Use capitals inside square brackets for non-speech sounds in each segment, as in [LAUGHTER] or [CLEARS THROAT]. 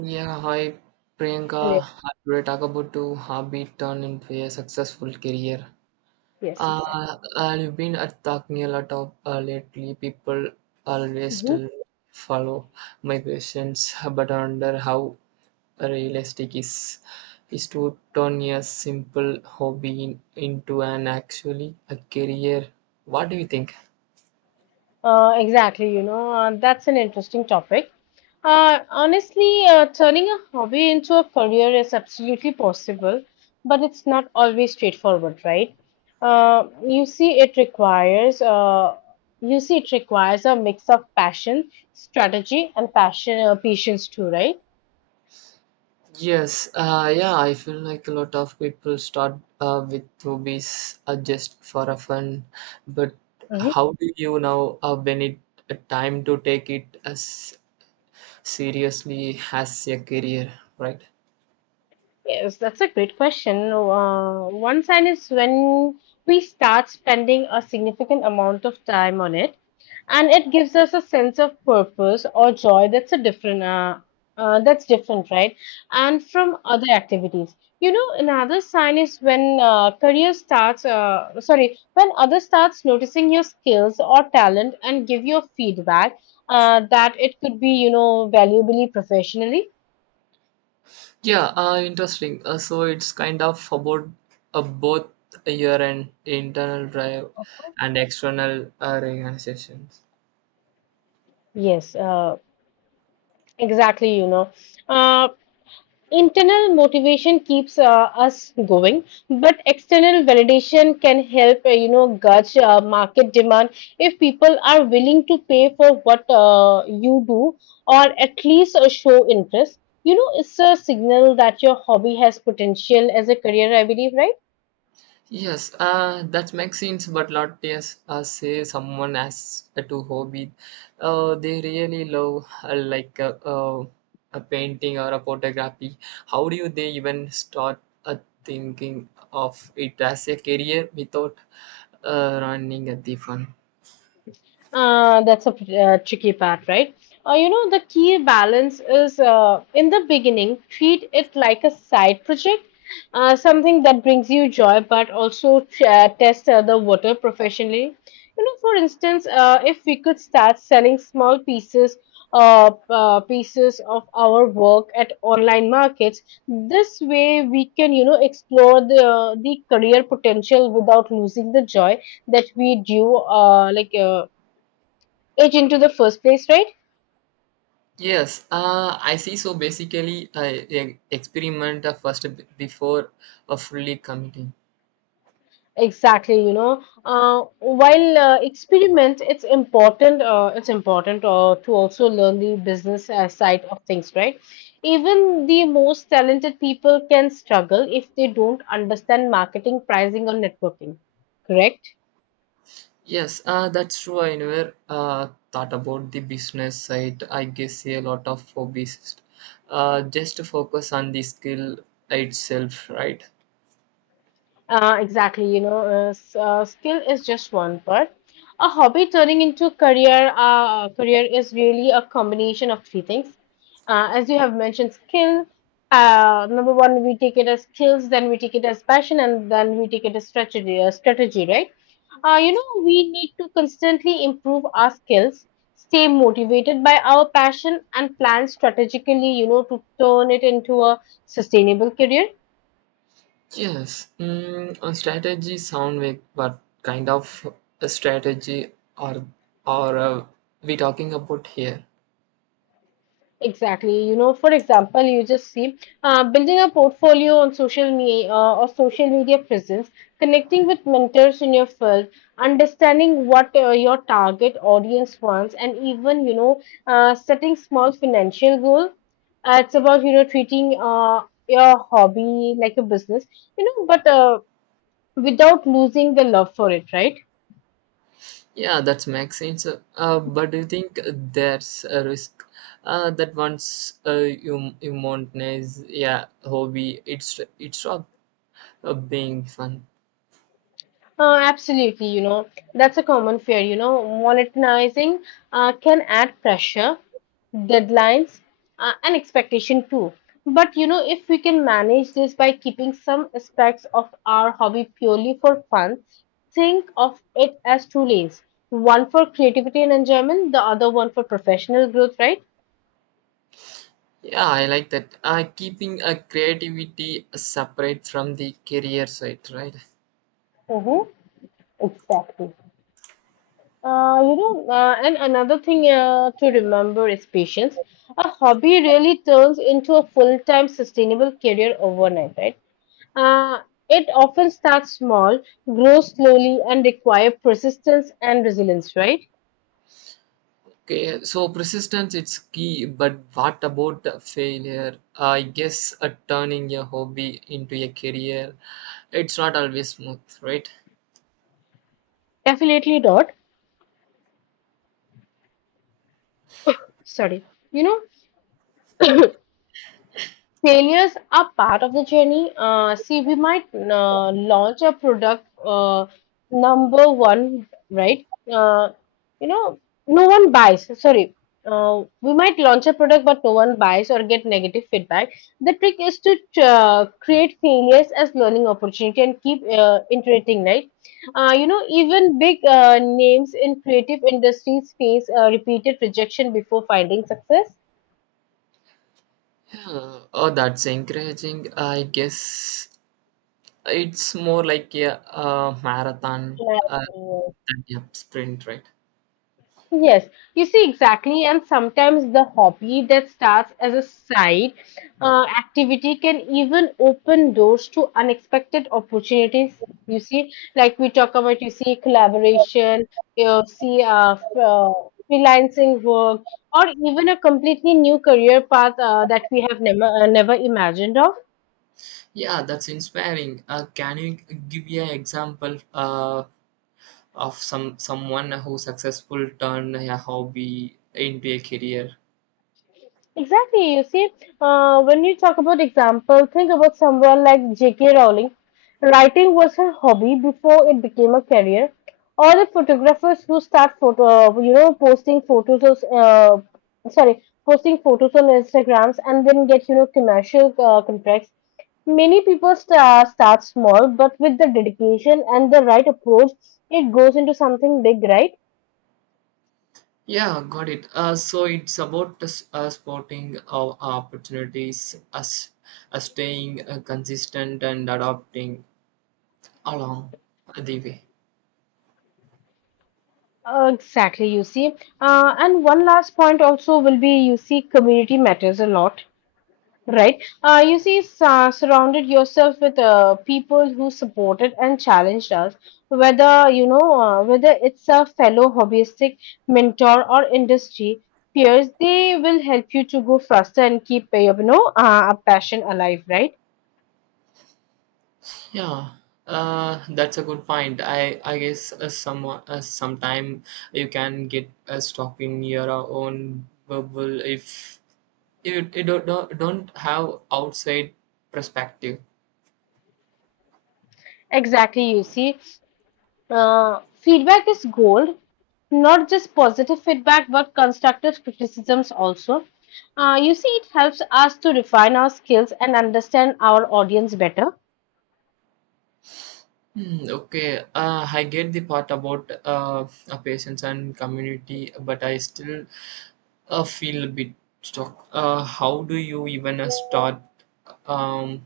Yeah, hi Hello. Priyanka. How do we talk about to hobby turn into a successful career? Yes, Uh, exactly. I've been talking a lot of lately. People always Mhm. still follow my questions, but I wonder how realistic is to turn a simple hobby into an actually a career. What do you think? Exactly. You know, that's an interesting topic. Honestly, turning a hobby into a career is absolutely possible, but it's not always straightforward, right? You see, it requires a mix of passion, strategy, and passion patience too, right? Yes, yeah, I feel like a lot of people start with hobbies just for a fun, but Mhm. how do you now when it a time to take it as seriously as a career, right? Yes, that's a great question. One sign is when we start spending a significant amount of time on it, and it gives us a sense of purpose or joy that's a different that's different, right? And from other activities. You know, another sign is when career starts sorry when others starts noticing your skills or talent and give you feedback, that it could be, you know, valuably professionally. Yeah, interesting. So it's kind of about both your and internal drive and external organizations. Yes. Exactly, you know. Uh, Internal motivation keeps us going, but external validation can help, you know, gauge market demand if people are willing to pay for what you do, or at least show interest. You know, it's a signal that your hobby has potential as a career, I believe, right? Yes, that makes sense, but lot yes, say someone has a to hobby, they really love like a painting or a photography. How do you they even start thinking of it as a career without running at the fun? That's a tricky part, right? You know, the key balance is, in the beginning, treat it like a side project, something that brings you joy, but also test the water professionally. You know, for instance, if we could start selling small pieces pieces of our work at online markets. This way we can, you know, explore the career potential without losing the joy that we do, like. It into the first place, right? Yes, I see. So basically, I experiment first before fully committing. Exactly, you know. While experiment, it's important to also learn the business side of things, right? Even the most talented people can struggle if they don't understand marketing, pricing, or networking. Correct. Yes, that's true. I never thought about the business side. I guess a lot of hobbyists just focus on the skill itself, right? Exactly, you know. Skill is just one part. A hobby turning into a career, is really a combination of three things. As you have mentioned, skill. Number one, we take it as skills, then we take it as passion, and then we take it as strategy. Strategy, right? You know, we need to constantly improve our skills, stay motivated by our passion, and plan strategically. You know, to turn it into a sustainable career. Yes, a strategy sound make, but kind of a strategy or or we talking about here? Exactly. You know, for example, you just see, building a portfolio on social media, or social media presence, connecting with mentors in your field, understanding what your target audience wants, and even, you know, setting small financial goal. It's about, you know, treating your hobby like a business, you know, but without losing the love for it, right? Yeah, that makes sense. But do you think there's a risk that once you monetize yeah hobby, it's up being fun. Absolutely, you know, that's a common fear. You know, monetizing can add pressure, deadlines, and expectation too. But you know, if we can manage this by keeping some aspects of our hobby purely for fun, think of it as two lanes, one for creativity and enjoyment, the other one for professional growth, right? Yeah, I like that. Keeping a creativity separate from the career side, right? Mm-hmm, exactly. And another thing to remember is patience. A hobby really turns into a full-time sustainable career overnight, right? Uh, it often starts small, grows slowly, and require persistence and resilience, right? Okay, so persistence it's key, but what about the failure? I guess turning a hobby into a career, it's not always smooth, right? Definitely not. Sorry. You know, [CLEARS THROAT] failures are part of the journey. See, we might launch a product, number one, right? You know, no one buys. Sorry. We might launch a product, but no one buys or get negative feedback. The trick is to create failures as learning opportunity and keep iterating, right? You know, even big names in creative industries face repeated rejection before finding success. Yeah. Oh, that's encouraging. I guess it's more like a marathon Yeah. than a sprint, right? Yes, you see exactly, and sometimes the hobby that starts as a side activity can even open doors to unexpected opportunities. You see, like we talk about, you see, collaboration, you see, freelancing work, or even a completely new career path that we have never imagined of. Yeah, that's inspiring. Can you give me an example of someone who successful turned a hobby into a career. Exactly. You see, when you talk about example, think about someone like J.K. Rowling. Writing was her hobby before it became a career. Or the photographers who start you know, posting photos of, posting photos on Instagrams and then get, you know, commercial contracts. Many people start small, but with the dedication and the right approach, it goes into something big, right? Yeah, got it. So it's about the spotting our opportunities, us staying consistent and adapting along the way. Exactly, you see. And one last point also will be, you see, community matters a lot, right? You see, surrounded yourself with people who supported and challenged us, whether you know, whether it's a fellow hobbyistic, mentor, or industry peers. They will help you to go faster and keep, you know, a passion alive, right? Yeah, that's a good point. I guess sometime you can get stuck in your own bubble if you don't have outside perspective. Exactly, you see. Feedback is gold, not just positive feedback, but constructive criticisms also. You see, it helps us to refine our skills and understand our audience better. Hmm, okay, I get the part about patients and community, but I still feel a bit stuck. How do you even start um,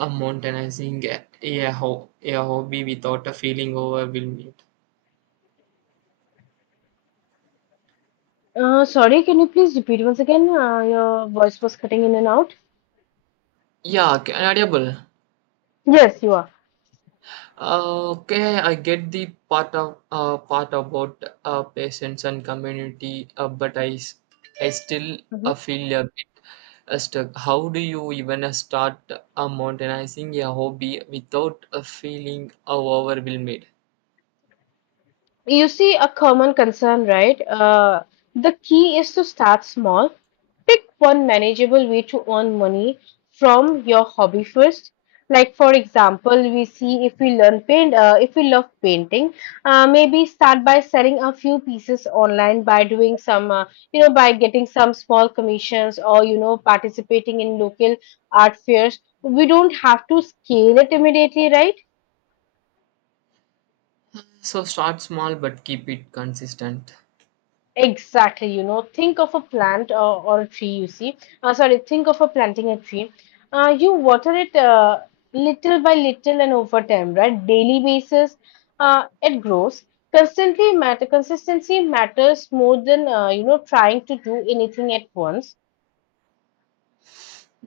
monetizing a hobby without a feeling overwhelmed? Sorry, can you please repeat once again? Your voice was cutting in and out. Yeah, adaptable. Yes, you are. Okay, I get the part of part about patients and community, but I still feel a bit stuck. How do you even start modernizing a hobby without feeling overwhelmed? You see, a common concern, right? The key is to start small. Pick one manageable way to earn money from your hobby first. Like for example, we see if we love painting, maybe start by selling a few pieces online by doing some, you know, by getting some small commissions, or you know, participating in local art fairs. We don't have to scale it immediately, right? So start small, but keep it consistent. Exactly, you know, think of a plant, or a tree, you see. Sorry, think of a planting a tree. You water it, little by little and over time, right? Daily basis, it grows. Consistency matters more than, you know, trying to do anything at once.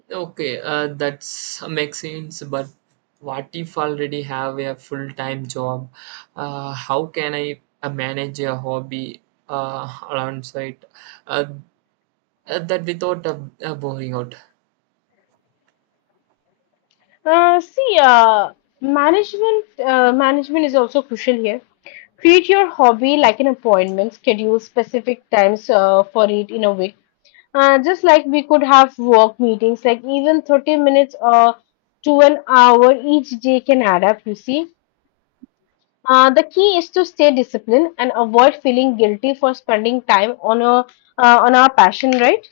Okay, that's makes sense. But what if I already have a full time job? How can I manage a hobby alongside uh, that without boring out? See, management is also crucial here. Treat your hobby like an appointment, schedule specific times for it in a week. Just like we could have work meetings, like even 30 minutes or to an hour each day can add up, you see. The key is to stay disciplined and avoid feeling guilty for spending time on a, on our passion, right?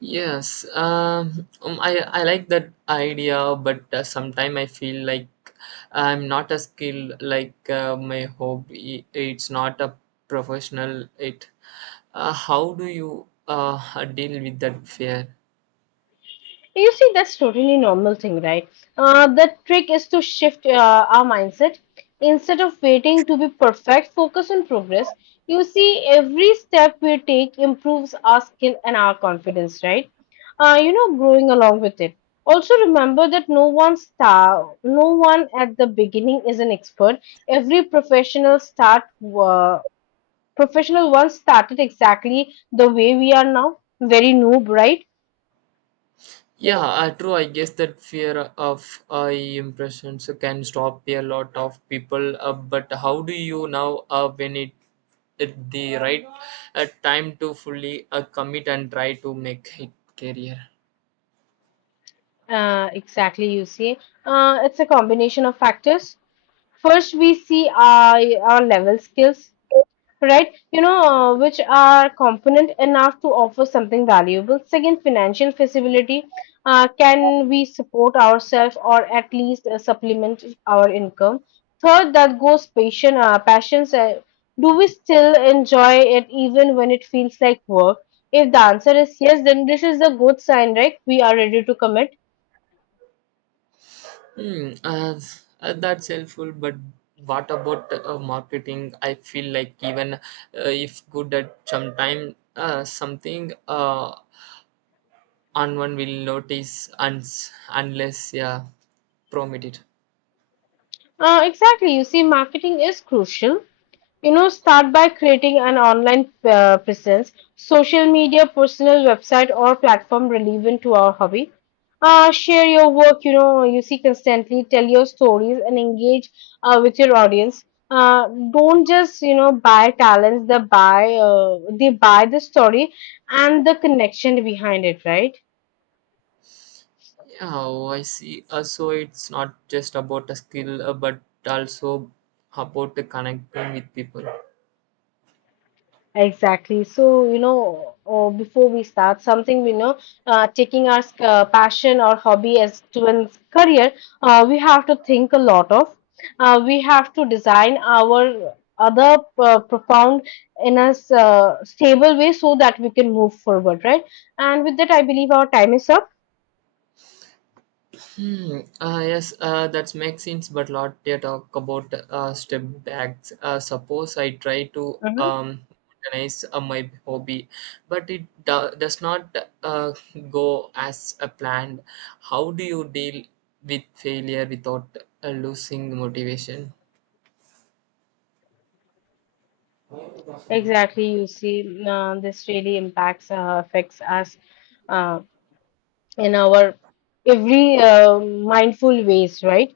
Yes, I like that idea, but sometimes I feel like I'm not a skill like my hobby. It's not a professional. It. How do you deal with that fear? You see, that's totally normal thing, right? The trick is to shift our mindset. Instead of waiting to be perfect, focus on progress. You see, every step we take improves our skill and our confidence, right? You know, growing along with it. Also, remember that no one at the beginning is an expert. Every professional start, uh, professional once started exactly the way we are now, very noob, right? Yeah, true. I guess that fear of impressions can stop a lot of people. But how do you now when it at the right time to fully commit and try to make it career? Exactly, you see. It's a combination of factors. First, we see our level skills, right? You know, which are component enough to offer something valuable. Second, financial feasibility. Can we support ourselves or at least supplement our income? Third, that goes passions. Do we still enjoy it even when it feels like work? If the answer is yes, then this is a good sign, right? We are ready to commit. Hmm, that's helpful. But what about marketing? I feel like even if good at some time, something on one will notice unless yeah, promoted. Exactly. You see, marketing is crucial. You know, start by creating an online presence, social media, personal website, or platform relevant to our hobby. Share your work, you know, you see, constantly, tell your stories, and engage with your audience. Don't just, you know, buy talents, they buy the story and the connection behind it, right? Oh, I see. So it's not just about a skill, but also about the connecting with people. Exactly. So, you know, or before we start something, we know, taking our passion or hobby as to a career, we have to think a lot of. We have to design our other profound in a stable way so that we can move forward, right? And with that, I believe our time is up. Hmm. Yes, that makes sense. But lot they talk about step backs. Suppose I try to Hmm. Organize my hobby, but it does not uh, go as a planned. How do you deal with failure without losing motivation? Exactly. You see, this really impacts, affects us uh, in our every mindful ways, right?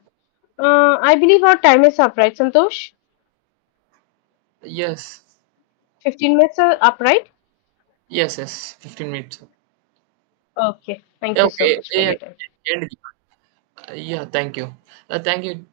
I believe our time is up, right, Santosh? Yes, 15 minutes are up, right? yes, yes. 15 minutes. Okay. Thank you so Okay, much for yeah, your time. and- yeah, thank you. Thank you.